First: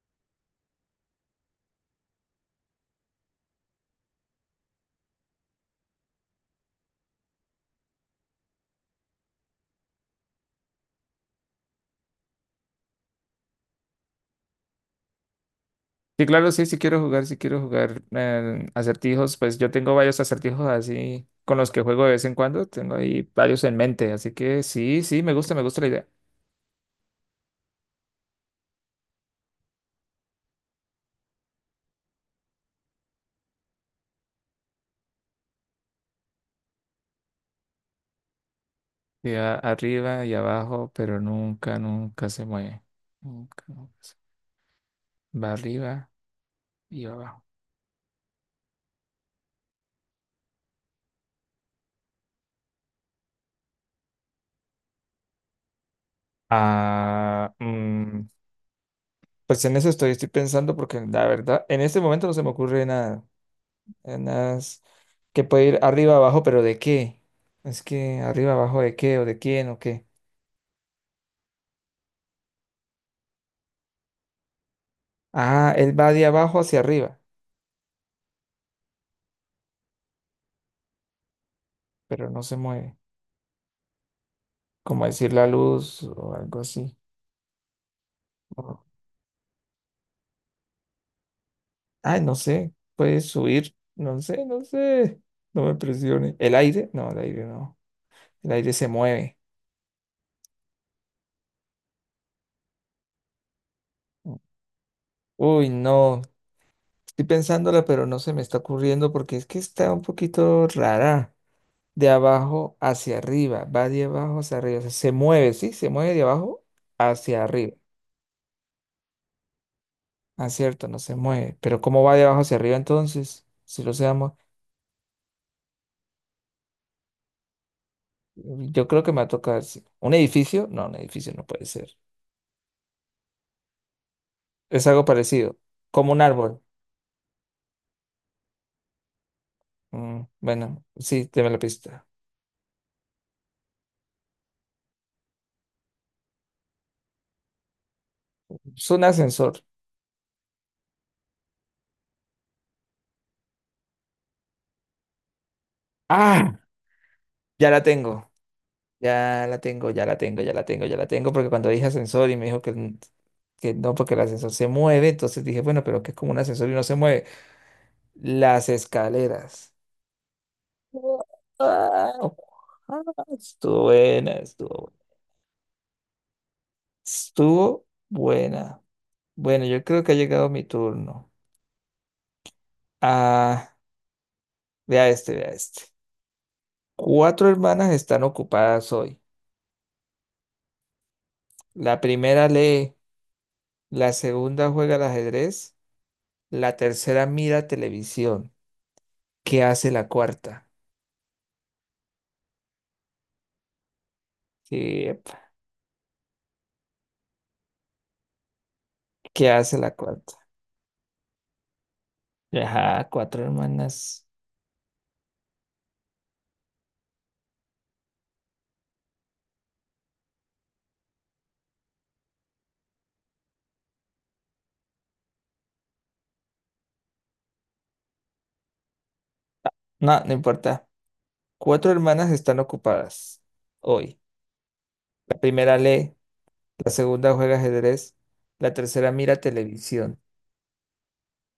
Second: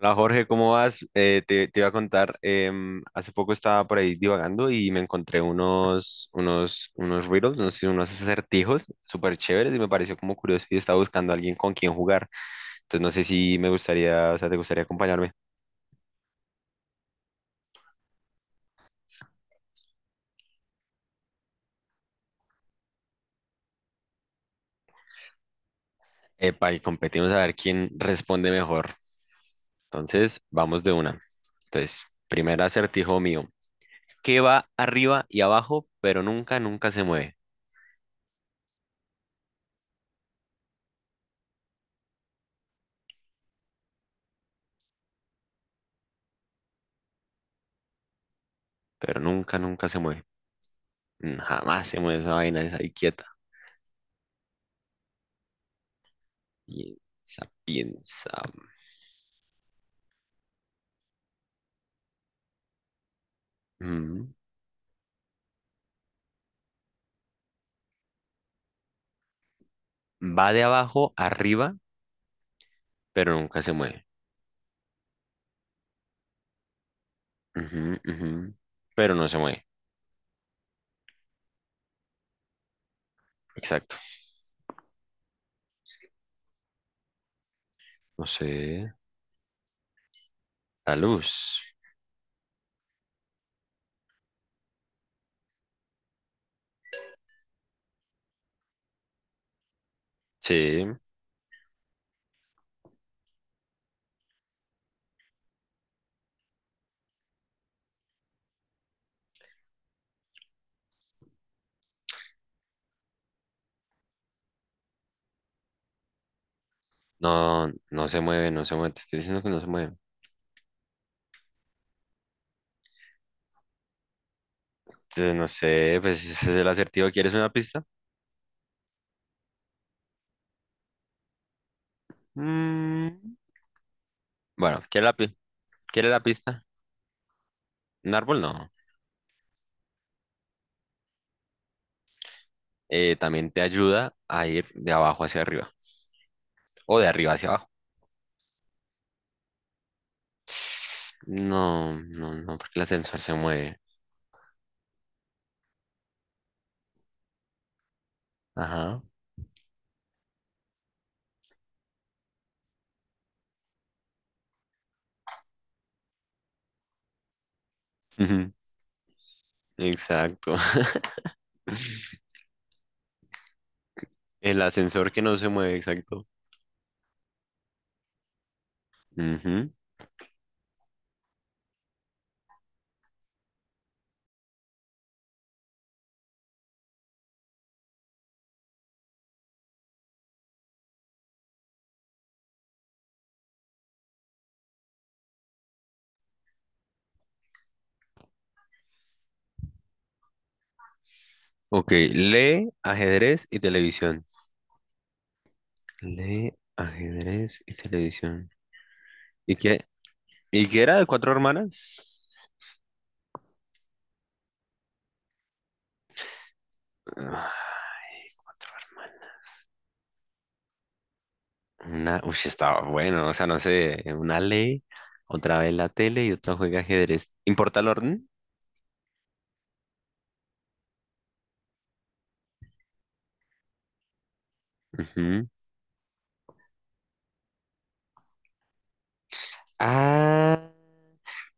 Hola Jorge, ¿cómo vas? Te iba a contar, hace poco estaba por ahí divagando y me encontré unos riddles, no sé, si unos acertijos súper chéveres y me pareció como curioso y estaba buscando a alguien con quien jugar. Entonces no sé si me gustaría, o sea, te gustaría acompañarme. Sí, claro, sí, sí quiero jugar acertijos, pues yo tengo varios acertijos así con los que juego de vez en cuando, tengo ahí varios en mente, así que sí, sí, me gusta la idea. Epa, y competimos a ver quién responde mejor. Entonces, vamos de una. Entonces, primer acertijo mío. ¿Qué va arriba y abajo, pero nunca, nunca se mueve? Y arriba y abajo, pero nunca, nunca se mueve. Nunca, Va arriba y va abajo. Pero nunca, nunca se mueve. Mm, jamás se mueve esa vaina, esa ahí quieta. Piensa, Ah, piensa. pues en eso estoy pensando porque la verdad, en este momento no se me ocurre nada, eh, Ujú. nada es- que puede ir arriba, abajo, pero ¿de qué? Es que arriba, abajo, ¿de qué? ¿O de quién? ¿O qué? Va de abajo arriba, pero nunca se mueve. Ah, él va de abajo hacia arriba, Ujú, ujú. Pero no se mueve. pero no se mueve. Exacto. Como decir la luz o algo así. No sé. O- La luz. Ay, no sé. Puede subir. No sé, no sé. No me presione. ¿El aire? No, el aire no. El aire se mueve. Sí. Uy, no. Estoy pensándola, pero no se me está ocurriendo porque es que está un poquito rara. De abajo hacia arriba. Va de abajo hacia arriba. O sea, se mueve, ¿sí? Se mueve de abajo hacia No, arriba. no se mueve, no se mueve. Te estoy diciendo que no se mueve. Ah, cierto, no se mueve. Pero ¿cómo va de abajo hacia arriba entonces? Si lo se. Entonces, no sé, pues ese es el acertijo. ¿Quieres una pista? Yo creo que me va a tocar. Sí. ¿Un edificio? No, un edificio no puede ser. Mm, bueno, Es algo parecido. ¿quieres Como un la árbol. pista? Un árbol no. Bueno, sí, deme la pista. También te ayuda a ir de abajo hacia arriba. O de arriba hacia abajo. Es un ascensor. No, no, no, porque el ascensor se mueve. ¡Ah! Ya la tengo. Ajá. Ya la tengo, ya la tengo, ya la tengo, ya la tengo. Porque cuando dije ascensor y me dijo que, que no, porque el ascensor se mueve, entonces dije, bueno, pero que es como un ascensor y no se mueve. Las escaleras. Exacto. ¡Guau! Ah, estuvo buena, El estuvo buena. ascensor que no se mueve, exacto. Estuvo buena. Bueno, Ujú. yo creo que ha llegado mi turno. Ah, vea este, vea este. Cuatro hermanas están ocupadas hoy. La primera lee, la segunda juega al ajedrez, la tercera mira televisión. ¿Qué hace la cuarta? Ok, lee, ajedrez y televisión. ¿Qué, Lee, ajedrez y televisión. qué ¿Y hace qué? la cuarta? ¿Y qué era de cuatro hermanas? Ajá, cuatro hermanas. Ah, cuatro hermanas. Una, uy, estaba bueno, o sea, no sé, una lee, otra ve la tele y otra juega ajedrez. ¿Importa el orden? No, no importa. Cuatro hermanas están ocupadas hoy. La Ujú. primera lee, la segunda juega ajedrez, la tercera mira televisión. Ah,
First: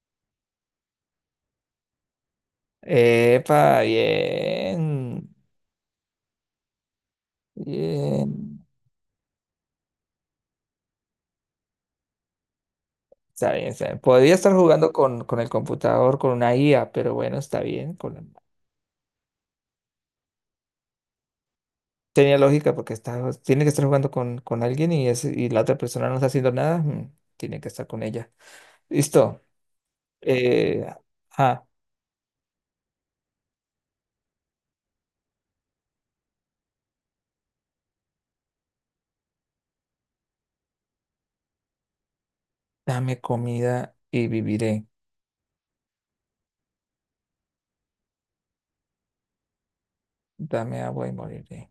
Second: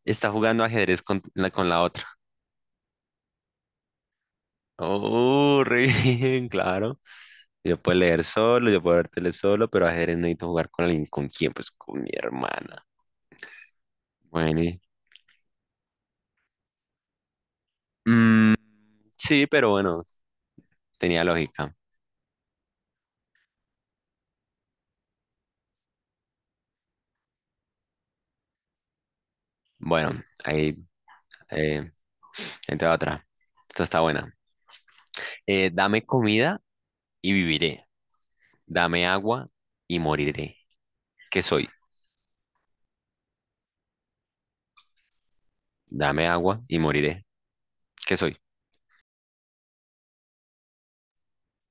está jugando ajedrez con la otra. Epa, bien, Oh, re bien, claro. Yo puedo leer bien. solo, yo puedo ver tele solo, pero ajedrez necesito jugar con alguien. ¿Con quién? Pues con mi hermana. Está bien, está bien. Podría estar Bueno, jugando con, el computador, con una IA, pero bueno, está bien. Con... mm, sí, pero bueno, tenía lógica. Tenía lógica porque tiene que estar jugando con alguien y la otra persona no está haciendo nada. Tiene que estar con ella. Listo. Bueno, ahí, Eh, ah, eh, ahí te va otra. Esta está buena. Dame comida y viviré. Dame agua y moriré. ¿Qué soy? dame comida y viviré. Dame agua y moriré. ¿Qué soy? Dame agua y moriré.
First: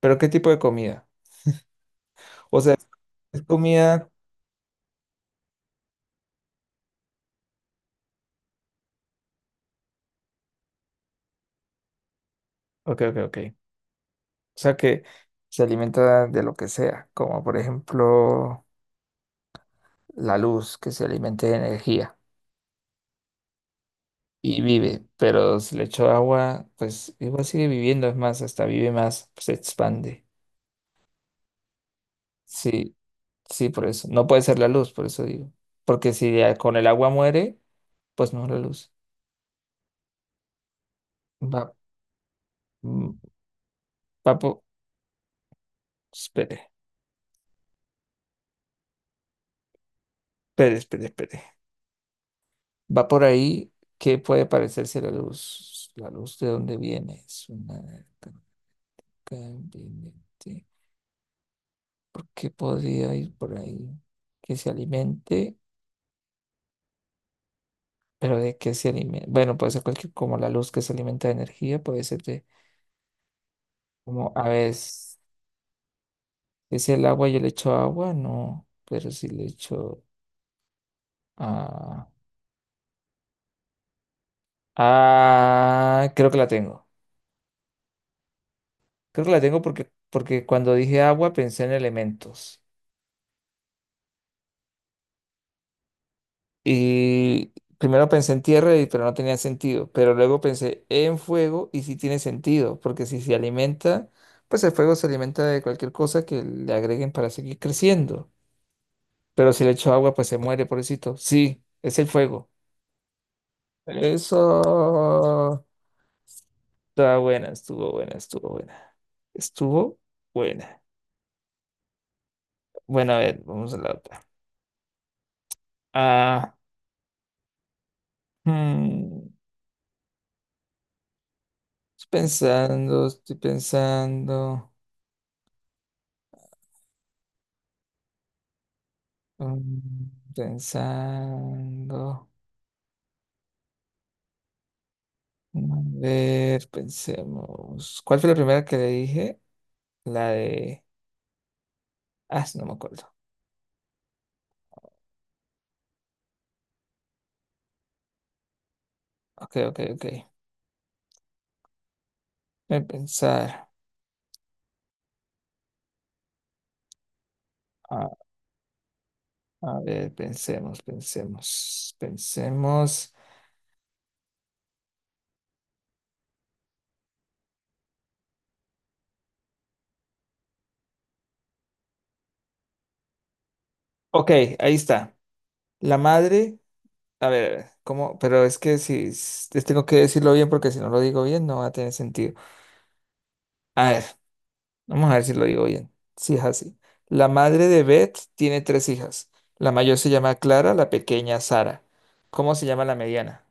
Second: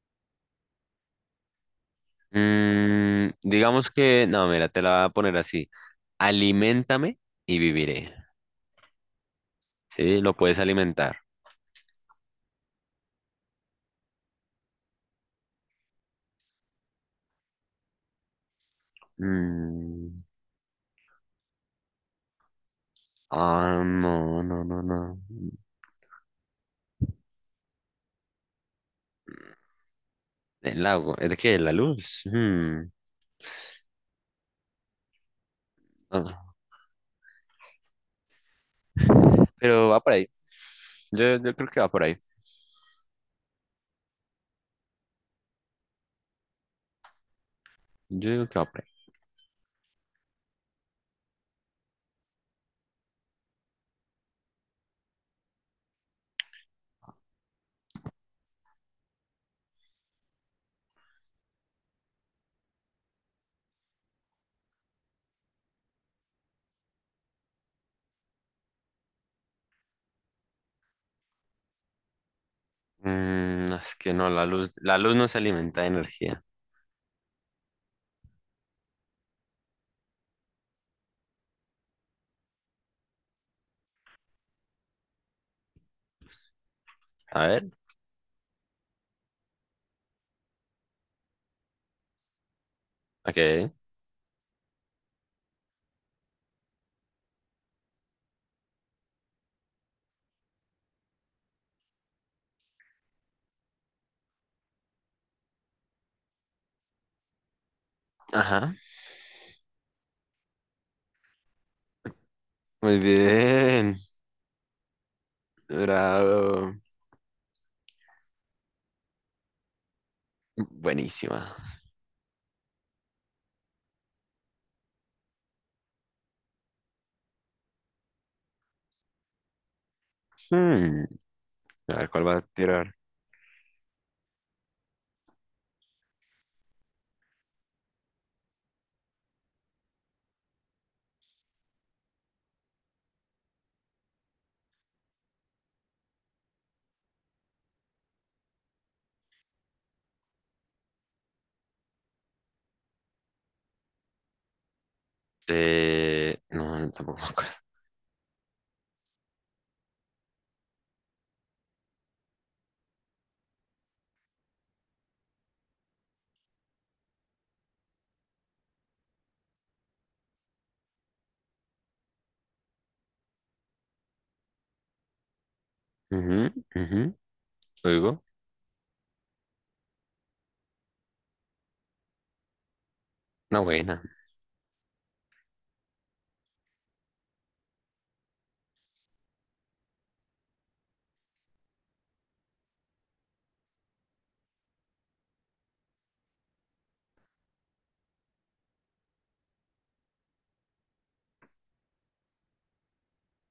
¿Pero qué tipo de comida? O sea, Mm, es digamos comida. que, no, mira, te la voy a poner así. Aliméntame y viviré. Sí, lo puedes alimentar. Ok, ok, ok. O sea que se alimenta de lo que sea, como por ejemplo, Mm, la luz que se alimente de energía ah, no, y no, no, vive, no. pero si le echo agua, pues igual sigue viviendo, es más, hasta vive más, pues, se expande. El lago, ¿es de qué? ¿La luz? Hmm, Sí, sí, por eso. No puede ser la luz, por eso digo. Porque no. si ya con el agua muere, pues no es la luz. Pero va por ahí. Yo Va, creo que va por ahí. mm, va por... Espere, Yo digo que va por ahí. espere, espere, espere. Va por ahí, ¿qué puede parecerse a la luz? La luz de dónde viene. Es una... ¿Qué podría ir por ahí? Que se alimente. Pero de qué se alimenta. Bueno, puede ser cualquier, como la luz que se alimenta de energía, puede ser de, Mm, es que no, como a la luz veces, no se alimenta de energía. es el agua, yo le echo agua, no, pero si le echo. Ah, ah, creo que la tengo. A ver, Creo que la tengo porque cuando dije agua pensé en elementos. ok. Y primero pensé en tierra, pero no tenía sentido. Pero luego pensé en fuego y sí tiene sentido, porque si se alimenta, pues el fuego se alimenta de cualquier cosa que le agreguen para seguir creciendo. Ajá. Pero si le echo agua, pues se muere, pobrecito. Sí, es el fuego. Muy bien. Eso. Bravo. Está buena, estuvo buena, estuvo buena. Estuvo buena. Buenísima. Bueno, a ver, vamos a la otra. Ah, hmm, Hmm, a estoy ver, ¿cuál va a tirar? pensando, estoy pensando. Pensando. A ver, pensemos. ¿Cuál fue la primera que le dije? La de. Ah, no me acuerdo. No, no, tampoco me acuerdo. Ok, ok, ok. Voy a pensar. A ver, pensemos, pensemos, pensemos. Ujú, ujú. Oigo. Una buena. Ok, ahí está. La madre, a ver, ¿cómo? Pero es que si les tengo que decirlo bien porque si no lo digo bien no va a tener sentido. A ver, vamos a ver si lo digo bien. Sí, es así. La madre de Beth tiene tres hijas. La mayor se llama Clara, la pequeña Sara. ¿Cómo se llama la mediana?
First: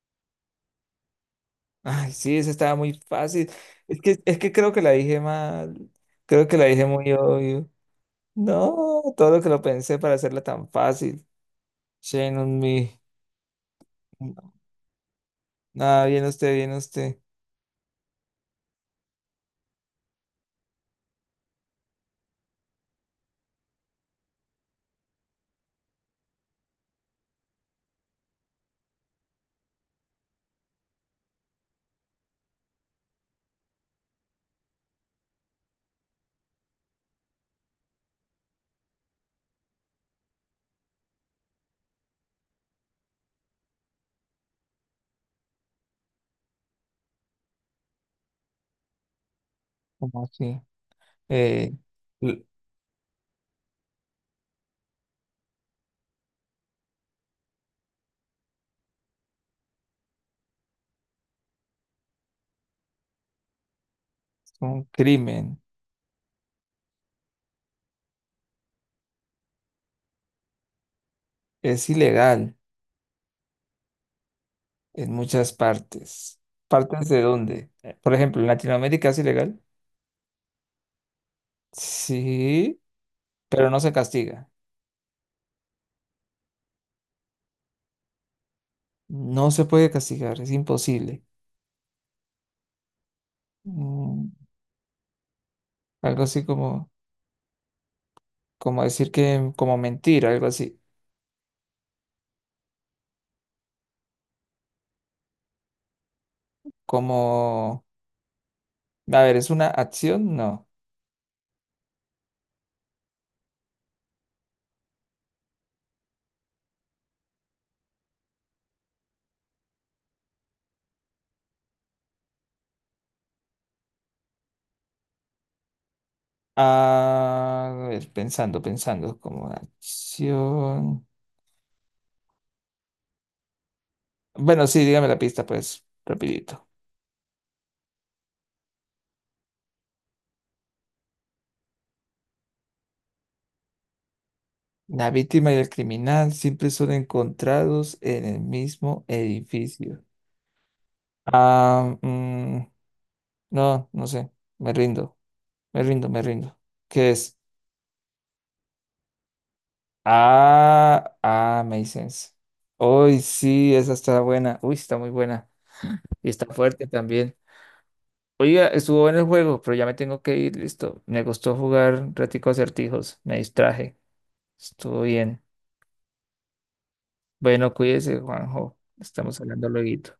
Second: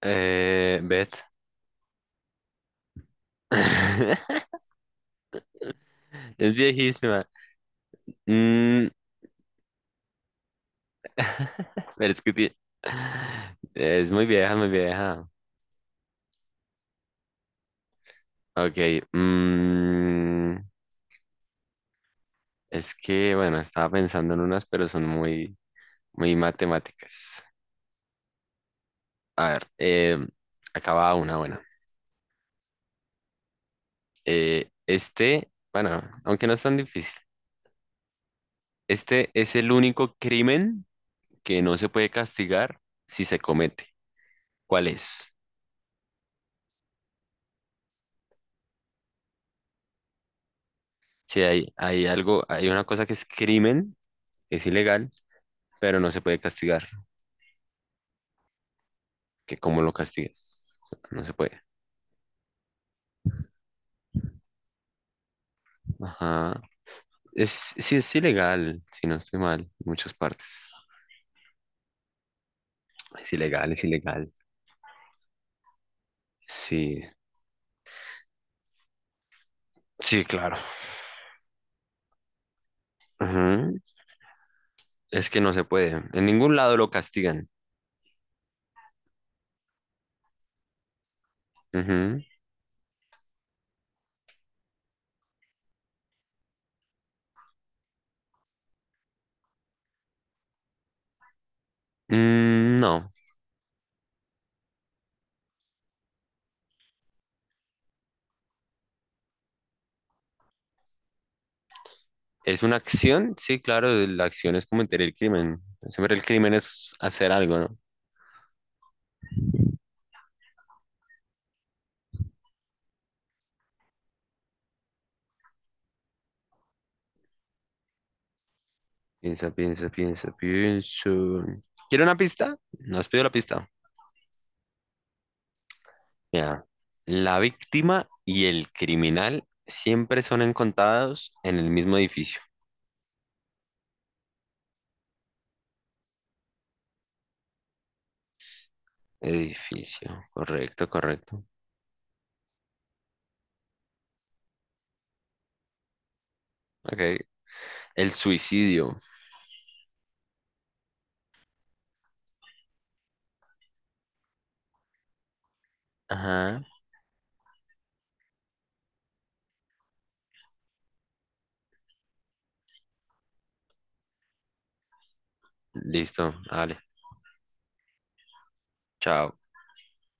Beth. Ay, sí, esa estaba muy fácil. Es que, es que creo que la dije mal. Creo Es que la dije muy viejísima. obvio. Mm, No, todo lo que lo pensé para hacerla tan fácil. Pero es que Shame ti- on me. es muy No, vieja, muy vieja. nada, bien usted, bien usted. Ok, mm, es que, bueno, estaba pensando en unas, pero son muy, muy matemáticas. A ver, acaba una, bueno. Este, bueno, aunque no es tan difícil, este es el único crimen que no se puede castigar si se comete. ¿Cuál es? ¿Cómo así? Si hay, Eh, hay algo, l- hay una cosa que es crimen, es ilegal, pero no se puede castigar. Que cómo lo castigas. O sea, no se puede. un crimen. Ajá. Es, sí, es ilegal, si no estoy mal, en muchas partes. Es ilegal Es ilegal, es ilegal. en muchas partes. Sí, ¿Partes de dónde? Por ejemplo, en Latinoamérica es ilegal. sí, claro. Sí, pero Ujú. no se castiga. Es que no se puede. En ningún lado lo castigan. No se puede castigar, es imposible. Ujú. Mm, algo así como, decir que, como mentir, algo así. Mm, no. Como, a ver, ¿es una acción? No. ¿Es una acción? Sí, claro, la acción es cometer el crimen. Siempre el crimen es hacer algo, ¿no? Ah, a ver, pensando, pensando, como Piensa, piensa, piensa, acción. piensa. ¿Quiere una pista? No has pedido la pista. Bueno, sí, dígame la pista, pues, Mira, rapidito. la víctima y el criminal siempre son encontrados en el mismo edificio. La víctima y el criminal siempre son encontrados en el mismo edificio. Edificio, correcto, correcto. Ah, no, no sé. Me rindo, me rindo, me rindo. ¿Qué Ok. es? El suicidio. Ah, Masons. Uy, sí, esa está buena. Uy, está muy buena. Y está Ajá. fuerte también. Oiga, estuvo en el juego, pero ya me tengo que ir, listo. Me gustó jugar un ratico acertijos, me distraje. Estuvo bien. Listo, vale. Bueno, cuídese, Juanjo. Chao. Estamos hablando luego.